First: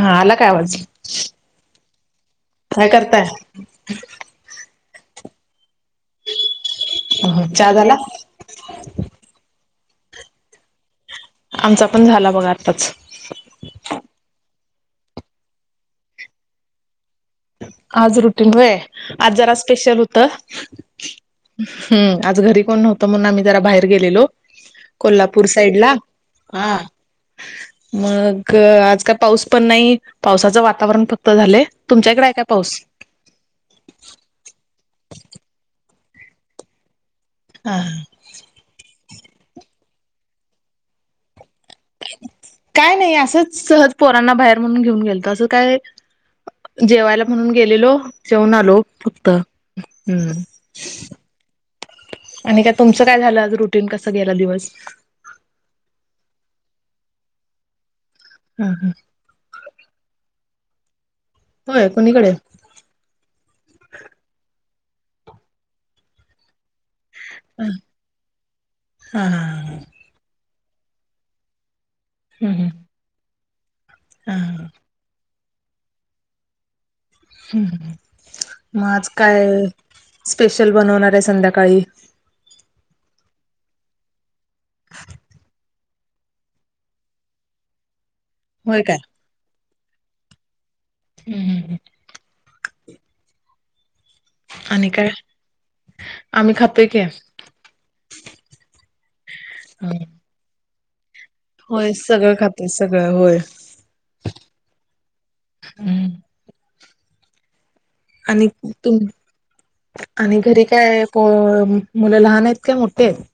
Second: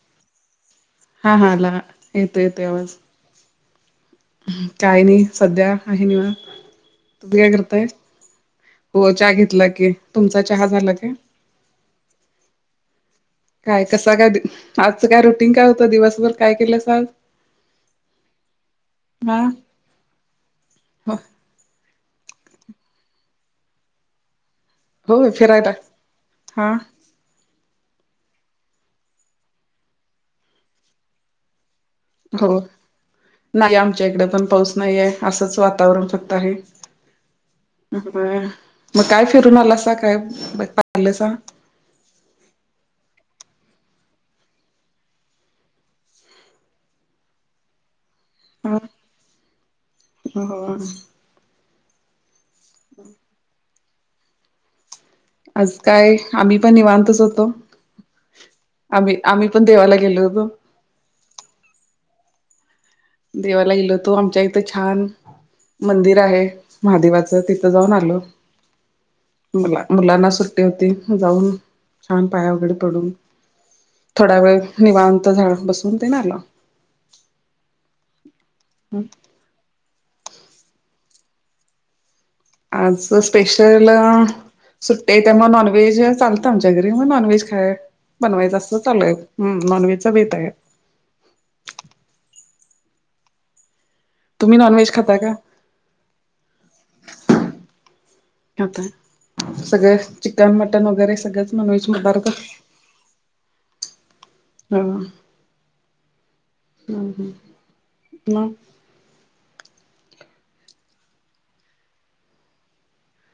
हा आला काय आवाज? आला. येतोय- येतोय. काय करताय? काय नई सध्या आहे निवांत, तुम्ही काय चहा करताय? झाला होय चहा घेतला की, तुमचा चहा झाला का? आमचा पण झाला बघा आत्ताच. काय कसं काय, आजचं काय रुटीन काय होतं दिवसभर काय केलस आज? आज रुटीगं व्हंय, आज हा जरा स्पेशल हुतं. हो हम्म. आज घरी कोण नव्हतं म्हणून आम्ही जरा बाहेर गेलेलो होय कोल्हापूर फिरायला साईड ला हा. मग आज काय पाऊस पण नाही पावसाचं वातावरण फक्त झालय तुमच्या इकडे आहे काय हो पाऊस नाई आमच्या इकडे पण पाऊस नाईये असंच वातावरण फक्त आहे. हा. होय. मग काय फिरून आलासा काय पाहिलंसा? काय नाई असंच सहज पोरांना बाहेर म्हणून घेऊन गेलतो असं काय जेवायला म्हणून गेलेलो जेवून हा आलो फक्त हम्म. हो आणि काय तुमचं काय झालं आज रुटीन कस गेलं दिवस? आज काय आम्ही पण निवांतच होतो ह आम्ही आम्ही पण देवाला गेलो होतो. होय. कुणीकड? देवाला गेलो होतो आमच्या इथं छान मंदिर आहे महादेवाचं हा तिथं जाऊन आलो हा हा हा मुला हम्म मुलांना सु ट्टी होती जाऊन छान पाया हम्म वगैरे पडून हा थोडा वेळ हा निवांत जरा बसून तेन आलो. हम्म. मग आज काय स्पेशल बनवणारे संध्याकाळी? आजच स्पेशल सुट्टीये त्यामुळं नॉनव्हेज चालतं आमच्या घरी म्हणुन नॉनव्हेज खाय बनवायचं असं होय काय चालूय नॉनव्हेजचा बेतय. हम्म - हम्म - हम्म. तुम्ही आणि नॉनव्हेज काय खाता का आम्ही खातोय की आता सगळं हम्म. चिकन मटन वगैरे सगळंच नॉनव्हेज होय. पदार्थ सगळं खातोय सगळं होय. हा हम्म हम्म. - हम्म. आणि तुम आणि घरी काय पोरं मुलं लहान आहेत काय मोठे आहेत?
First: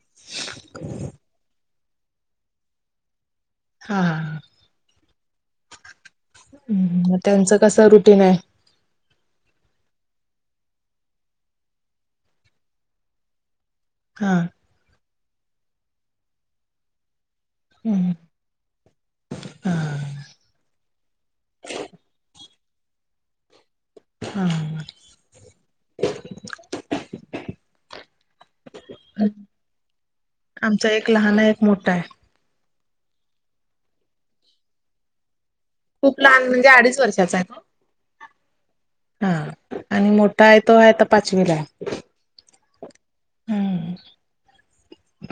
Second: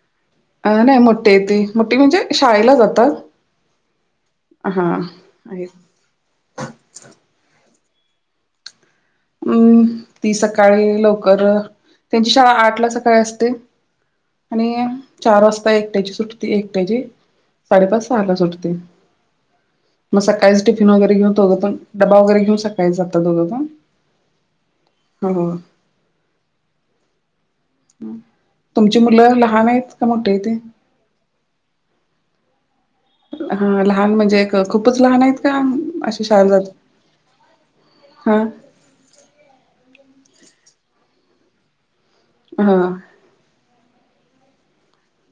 अ न्हाय मोठ ठी ती मोठी म्हणजे शाळेला जातात. हा. हा आहेत. हम्म. म त्यांचं कस रुटीनय? हम्म. ती सकाळी लवकर त्यांची शाळा आठ ला सकाळी असते. हा. आणि चार वाजता एकट्याची सुटते. एकट्याची साडेपाच हम्म. सहाला सुटते. हा मग सकाळीच टिफिन वगैरे घेऊन दोघेपण डब्बा वगैरे घेऊन सकाळी जाता दोघेपण. हा. हम्म. तुमची मुलं लहान आहेत का मोठे आहे तेे? आमचा एक लहान एक मोठा आहे. हा लहान म्हणजे खूपच लहान आहेत का? खूप अशी लहान शाळेला म्हणजे जातात? अडीच वर्षाचा आहे तो. हा हा आणि मोठा आहे तो आहे आता पाचवीला. हा. हम्.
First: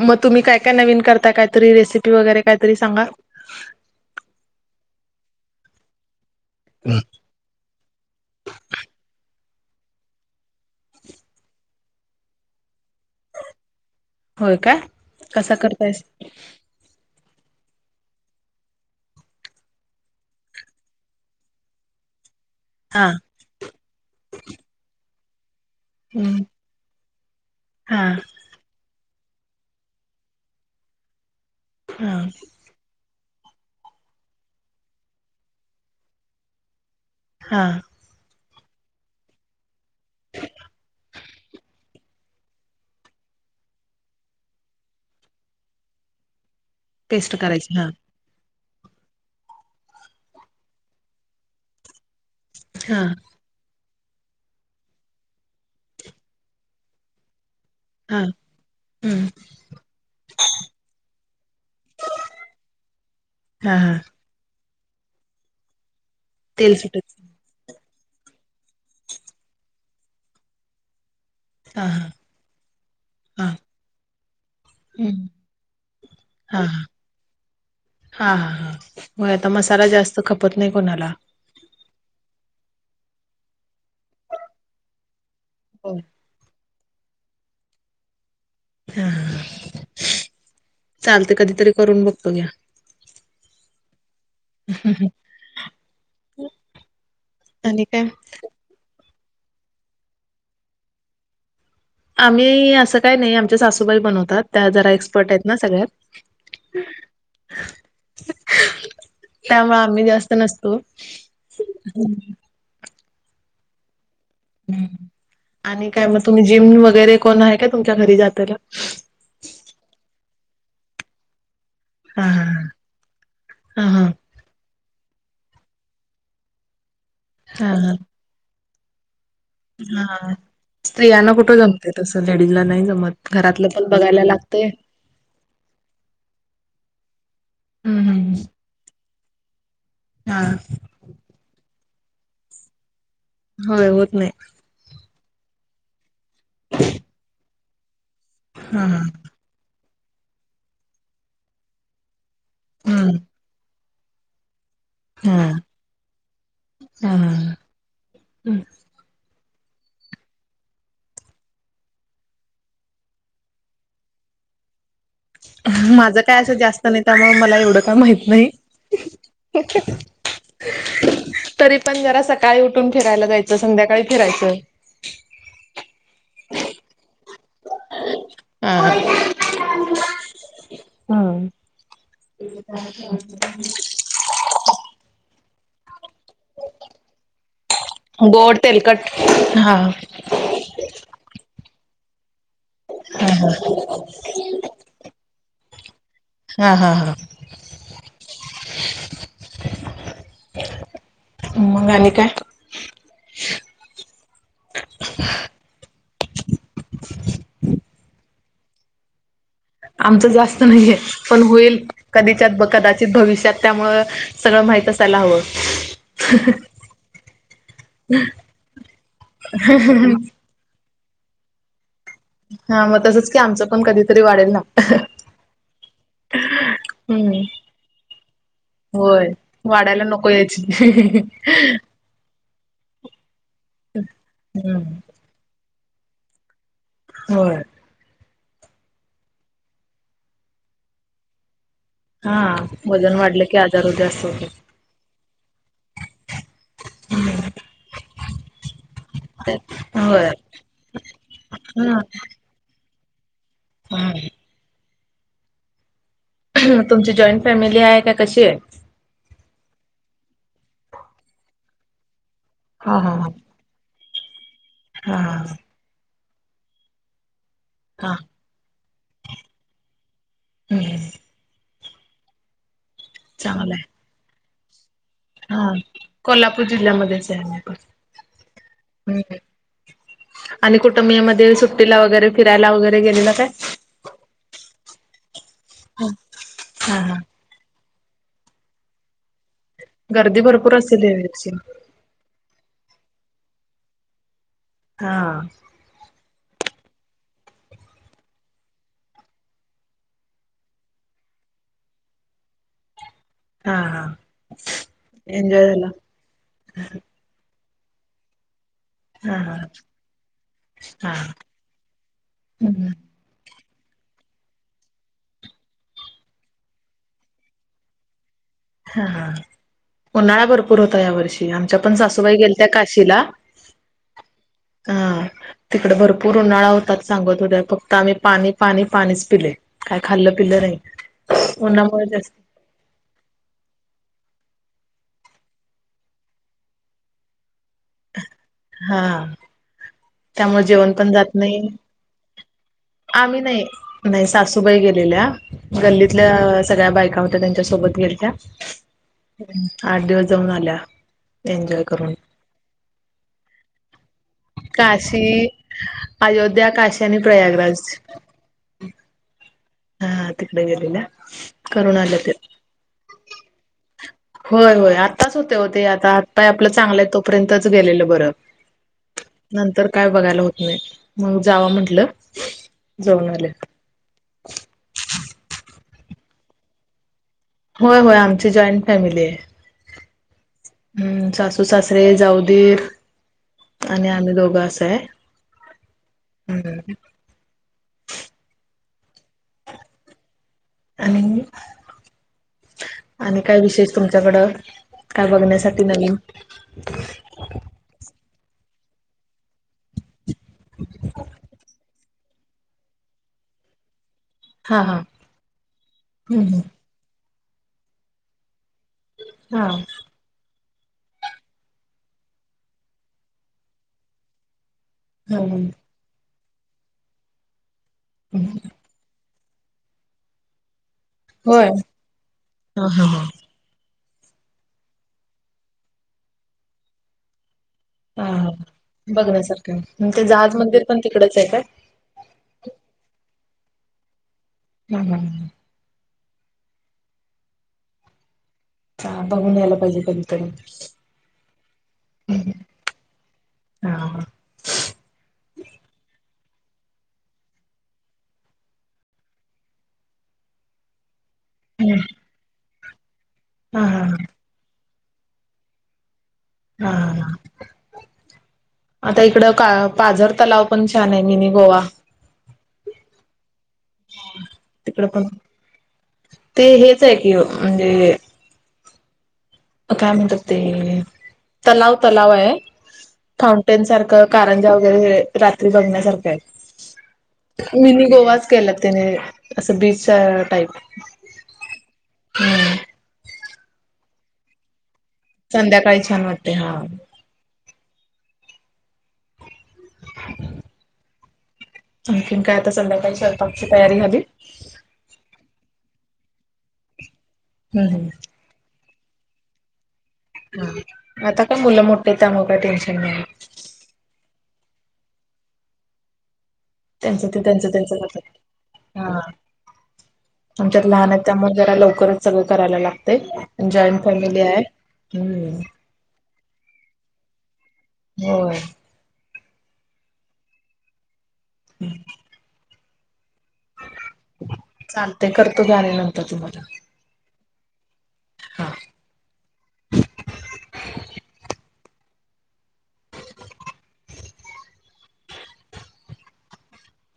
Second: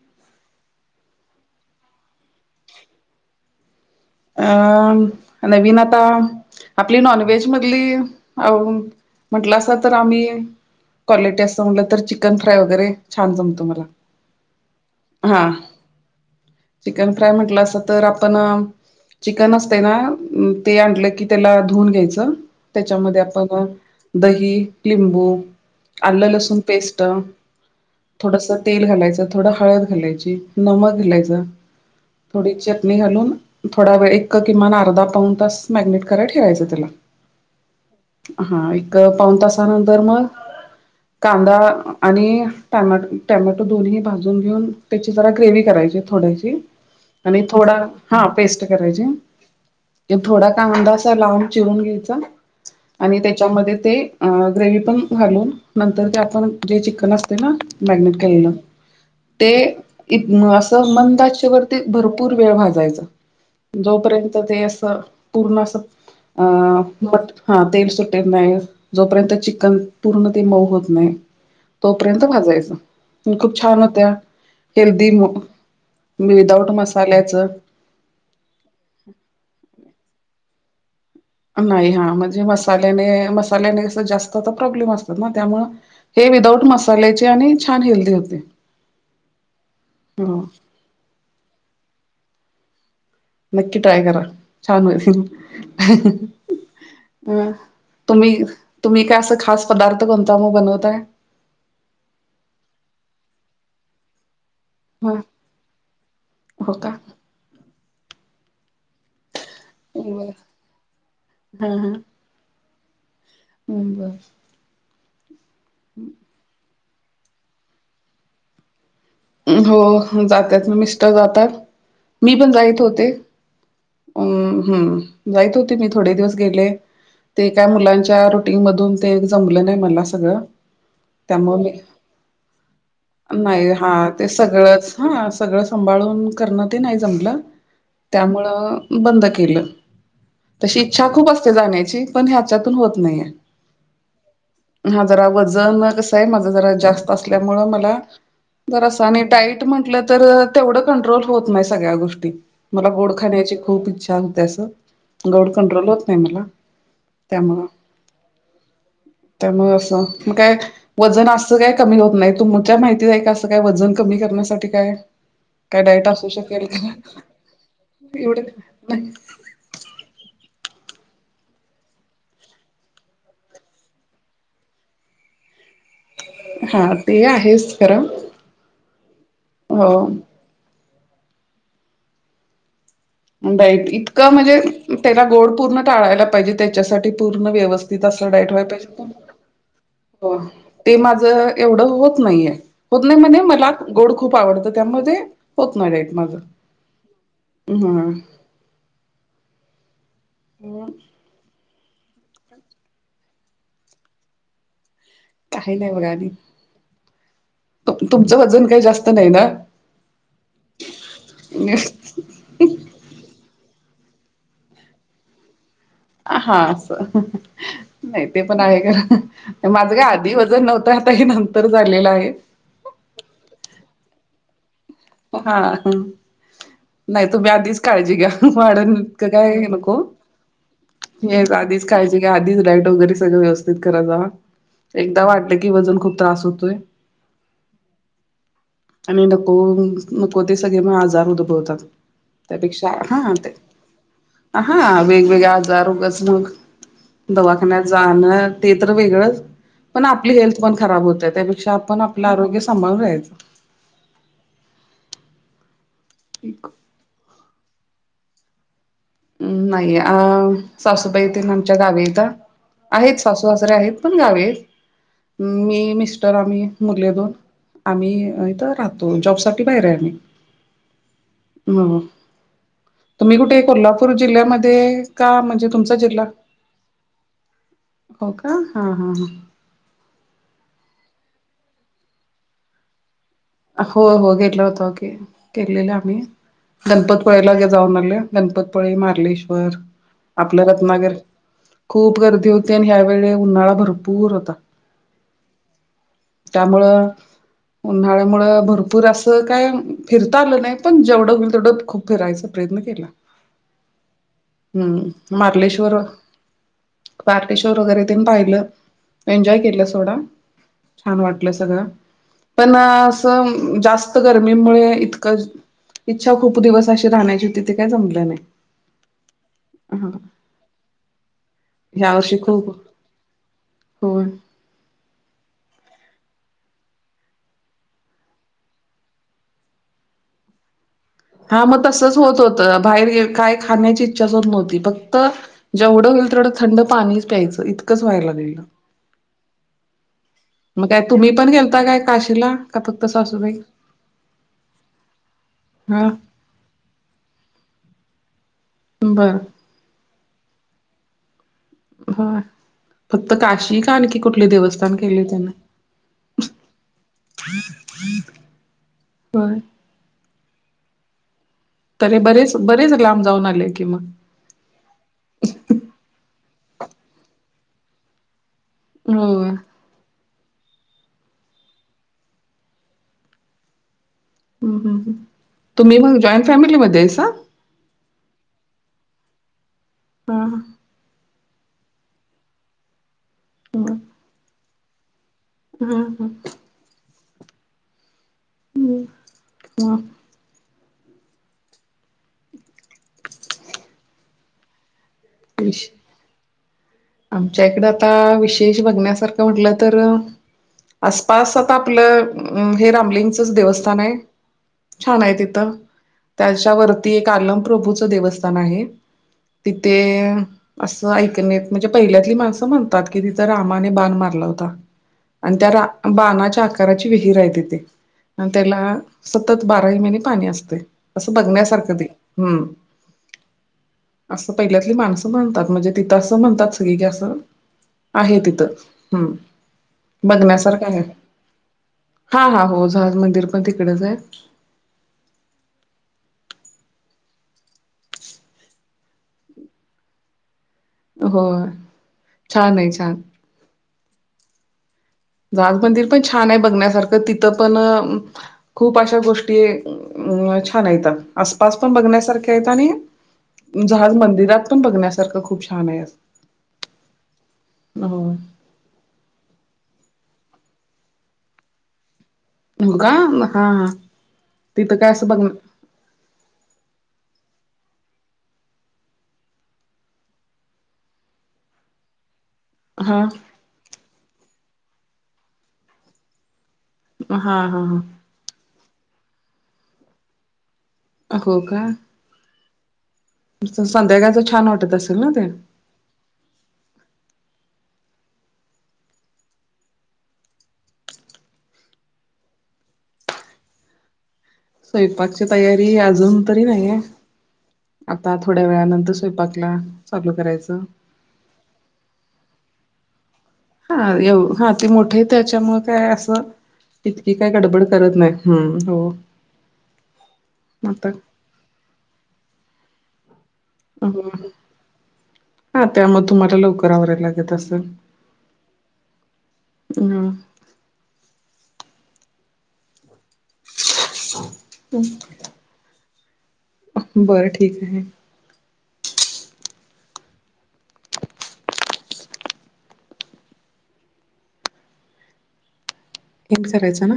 मग तुम्ही काय काय नवीन करता कायतरी रेसिपी वगैरे कायतरी सांगा? अं नविन आता आपली नॉनव्हेज मधली आवरून म्हटलं असता तर आम्ही क्वालिटी असं म्हटलं तर, चिकन फ्राय वगैरे छान जमत मला. होय का. हा कस करतायसा? चिकन फ्राय म्हटलं असंत तर आपण चिकन असते ना. ते आणलं की त्याला धुऊून घ्यायचं. हा त्याच्यामध्ये आपण दही, लिंबू, आलं हम्म लसूण पेस्ट हा थोडस तेल घालायचं. थोडं हळद घालायची. नमक घालायचं. हा थोडी चटणी घालून. थोडा वेळ एक किमान अर्धा, पाऊण तास मँरीनेट करायला ठेवायचं त्याला. हा. हा. हा एक पाऊन तासानंतर मग कांदा आणि टोमॅटो टॅमॅटो दोन्ही भाजून घेऊन, त्याची जरा ग्रेवी करायची थोड्याची. पेस्ट आणि करायची थोडा हा पेस्ट करायची. थोडा कांदा लांब चिरून घ्यायचा हा आणि त्याची त्याच्यामध्ये ते ग्रेवी पण घालून नंतर ते आपण जे चिकन असते ना. मॅरीनेट हा केलेलं. हम्म ते इ असं मंद आचेवरती भरपूर वेळ भाजायचं. हा हा जोपर्यंत ते असं पूर्ण अस अ तेल सुटत बट हा तेल सुटत नाही. जोपर्यंत चिकन पूर्ण ते मऊ होत नाही. हा हा तोपर्यंत भाजायच. हा खूप छान होत्या हेल्दी हम्म हा विदाऊट हा मसाल्याचं हा हा हा मग आता मसाला जास्त खपत नाही कोणाला. नाही हा. म्हणजे मसाल्याने मसाल्याने जास्त तर प्रॉब्लेम असतात ना त्यामूळ हो. हे विदाऊट मसाल्याचे आणि छान हेल्दी होते. हा हा ह चालते कधीतरी करून बघतो घ्या. नक्की ट्राय करा. छान होईल. अं आणि काय तुम्ही तुम्ही काय असं खास पदार्थ कोणता मग बनवताय? आम्ही असं काय नाही. आमच्या सासूबाई बनवतात. त्या जरा ह एक्सपर्ट आहेत ना सगळ्यात. हो का त्यामुळे आम्ही जास्त बर. नसतो. हम. हम बर. ह् आणि काय मग तुम्ही जिम वगैरे कोण आहे का तुमच्या घरी जातेल. हो जातात मिस्टर जातात. हा मी पण हा जाईत होते. हा हा अम्म. हम्म. जाईत होती मी थोडे दिवस गेले ते काय हा हा मुलांच्या रूटी ग मधून ते जमलं नाही हा मला हा. सगळं स्त्रियांना कुठं त्यामुळे जमते. तसं लेडीजला नाही जमत. मी घरातलं नाही पण हा बघायला ते लागतय. सगळंच हा सगळं सांभाळून करणं ते नाही जमलं हम्म हम्म त्यामुळं बंद केलं. हा तशी इच्छा खूप असते जाण्याची पण हेच्यातून होत नाहीये. होय होत नाही. हा. जरा वजन कसं आहे. माझं जरा जास्त असल्यामुळे मला हा जरासं हा डाईट म्हटलं तर, तेवढं कंट्रोल होत नाही सगळ्या गोष्टी. मला गोड हम्म खाण्याची खूप इच्छा होते अस. हा गोड कंट्रोल होत नाही मला. त्यामुळं हम्म. त्यामुळे असं, काय वजन असं काय कमी होत नाही. तुमच्या माहितीत आहे का? असं काय वजन कमी करण्यासाठी काय. काय डाईट माझं असू काय असं शकेल जास्त का नाही, त्यामुळे मला एवढं काय माहीत एवढं नाही. नाही हं. तरी पण जरा सकाळी उठून फिरायला जायचं, संध्याकाळी फिरायचं. हा, ते आहेच खरं. हा. हो. ह. [unintelligible] डाएट इतकं म्हणजे, त्याला गोड पूर्ण टाळायला पाहिजे. त्याच्यासाठी पूर्ण व्यवस्थित असं डाईट गोड व्हाय पाहिजे. तेलकट हा हो, ते माझ एवढं होत नाहीये. होत नाही हा म्हणजे मला गोड खूप आवडतं. त्यामध्ये होत नाही रेट माझं. हा.. हा.. हा. हम्म हम्म, मग आणि काय? काही बघा आणि. तुम तुमचं वजन काही जास्त नाही ना? आमचं जास्त नाहीये, पण होईल. कधीच्यात कदाचित भविष्यात, त्यामुळं सगळं माहित असायला हवं. हा अस. नाही ते पण आहे ग. माझं काय आधी व जन नव्हत, आता हे नंतर झालेलं आहे. हा मग तसंच काही, आमचं पण कधीतरी वाढेल ना. हा.. हम्. नाही हम्म तुम्ही आधीच काळजी घ्या. वाढ नं होय इतकं काय हे नको. वाढायला यायची येस आधीच काळजी घ्या आधीच, डाएट वगैरे व्यवस्थित करा जावा. हम्म एक दा वाढलं की वजन खूप त्रास होतोय. होय. आणि नको, नको ते सगळे मग आजार उद्भवतात. हा त्यापेक्षा वजन हा, वाढलं ते की आजार होते असं होते हा वेगवेगळे आजार उगच मग दवाखान्यात जाणं, ते तर वेगळंच पण होय आपली हेल्थ पण खराब होते, त्यापेक्षा आपण आपलं आरोग्य सांभाळून राहायचं. हम्म. हम् तुमची जॉईंट फॅमिली आहे का कशी आहे? म नाही. अ सासूबाई तेन आमच्या गावी आहेता. हा हा आहेत हा सासू सासरे पण गावी आहेत. हा मी, मिस्टर आम्ही मुले दोन हा आम्ही इथं राहतो. जॉब साठी बाहेर आहे आम्ही. हम. हम. तुम्ही कुठे चांगलं आहे कोल्हापूर जिल्ह्यामध्ये? का? म्हणजे हा तुमचा जिल्हा, कोल्हापूर जिल्ह्यामध्येच आहे मी पण हो का हा.. हा.. हा. हम्म आणि कुठे मे मध्ये, सुट्टीला वगैरे फिरायला वगैरे गेलेलं काय? हो.. हो. गेलो होतो की. गेलेलो आम्ही. हा हा गणपत पूळ्याला जाऊन आले. गणपतीपुळे, मारलेश्वर. गर्दी आपलं भरपूर असेल रत्नागिरी या वर्षी. खूप गर्दी होती. आणि ह्यावेळी उन्हाळा भरपूर होता. हां. त्यामुळं उन्हाळ मुळं भरपूर असं काय फिरता आलं नाय. पण जेवढं होईल तेवढं खूप फिरायचा प्रयत्न केला. हा हा हम्म, एन्जॉय झाला. मार्लेश्वर पार्टेश्वर वगैरे तेन पाहिलं हा हा एन्जॉय केलं सोडा, हा छान वाटलं सगळं पण हम्म तम जास्त गरमीमुळे इतकं इच्छा खूप दिवस अशी राहण्याची होती ते काय जमलं नाय. हा हा, उन्हाळा भरपूर होता या वर्षी ते आमच्या पण ह्या सासूबाई वर्षी गेलत्या खूप काशीला होय हा तिकड भरपूर उन्हाळा होतात. सांगत होत्या. फक्त आम्ही पाणी पाणी पाणीच पिलय. काय खाल्लं पिल्लं नाही. हा म उन्हामुळे तसच जास्त होत होत बाहेर काय खाण्याची इच्छाच होत नव्हती फक्त जेवढं होईल तेवढं थंड पाणीच प्यायचं इतकंच व्हाय लागलेलं. हा त्यामुळ जेवण पण जात नाही. आ का फक्त आम्ही सासूबाई नाही. नाही सासूबाई गेलेल्या. हा गल्लीतल्या सगळ्या बायका हो त्या त्यांच्या सोबत गेलत्या. बर आठ दिवस जाऊन आल्या एनजॉय हा फक्त काशी का आणखी कुठले देवस्थान केले काशी, त्याने अयोध्या, काशी आणि प्रयागराज [inaudible] [unintelligible] हा तिकडे गेलेल्या करून तरे आल्या ते बरेच, बरेच लांब जाऊन आले की म होय होय. आत्ताच होतय ओ ते आता हात पाय आपलं चांगलेयेत तोपर्यंतच गेलेलं बरं होय नंतर काय बघायला होत नाय म्हणून जावा म्हंटलं. जाऊन आले. हूं हूं हूं तुम्ही मग जॉईंट फॅमिलीमध्ये हायसा. होय होय. आमची जॉईंट फॅमिली ये. हां हां हूं सासु सु, सासरे जाऊ, दीर आणि आम्ही दोघं असं हाय. हा हा हूं हम्म हम्म म आणि, आणि काय विशेष तुमच्याकडं काय विष बघण्यासाठी नवीन आमच्या इकड आता विशेष बघण्यासारखं म्हटलं तर आसपास आता आपलं हे रामलिंगचंच देवस्थान हाय. हा हा छान आय. तिथं हम्म त्याच्यावरती एक आलम प्रभूचं देवस्थान आहे. हा तिथे असं ऐकणे म्हणजे पहिल्यातली माणसं म्हणतात की, तिथं रामाने बाण मारला होता आणि त्या रा बाणाच्या आकाराची विहीर आहे तिथे अ त्याला सतत बारा ही महिने पाणी असतोय. असं होय बघण्यासारखं ते हम्म हा हा हा असं पहिल्यातली माणसं म्हणतात. म्हणजे तिथं असं म्हणतात [unintelligible] ये असं आहे हा तिथं हम्म, बघण्यासारखं ते जहाज मंदिर बघण्यासारखं पण आहे. तिकडच काय हा हा हो जहाज मंदिर पण तिकडच ये. हं हम्म हा बघून यायला पाहिजे कधीतरी होय, छान ये छान. हा. जहाज मंदिर पण छान आहे, बघण्यासारखं तिथं पण अ खूप अशा गोष्टीये अ छान हायत. आसपास पण हा बघण्यासारखे आहेत आणि हा जहाज हा मंदिरात पण बघण्यासारखं खूप छान आहे अस. हा. आता इकड का पाझर तलाव पण छान आहे, मिनी गोवा. हो का, हा तिथं तिकड काय पण असं बघ ना ते हेच आहे की ओ म्हणजे अ काय म्हणतात ते तलाव तलाव ये. हां. माउंटेन सारख कारंजा वगैरे रात्री बघण्यासारखे ये, हा हा मिनी हा गोवाच. केल्यात त्यांनी अ असं बीचं टाईप हो का. हम्म. तिथं संध्याकाळचं छान वाटत अस संध्याकाळी छान वाटते, हां. [inaudible] आणखीन काय आता संध्याकाळी स्वयपाकची तयारी झाली? स्वयपाक ची तयारी अजून तरी नाहीये, हम्म आता थोड्या वेळानंतर स्वयपाकला आता काय मुलं मोठीत, त्यामुळं काय टेन्शन नाही. हा येऊ हा ते मोठी त्याच्यामुळ काय असं त्यांचं तितकी ते काय त्यांचं गडबड त्यांचं करत नाही, करतात हम्म हो. हा आमच्यात आता लहान आहेत त्यामुळे जरा लवकरच सगळं करायला लागतंय जॉईंट फॅमिली आहे, हम्म. त्यामुळ तुम्हाला लवकर आवरायला लागत असलं. होय. हा. [inaudible] चालतंय करतो घ्या, आणि नंतर तुम्हाला बरं ठीक आहे. हा. [inaudible] हेचं करायचं ना.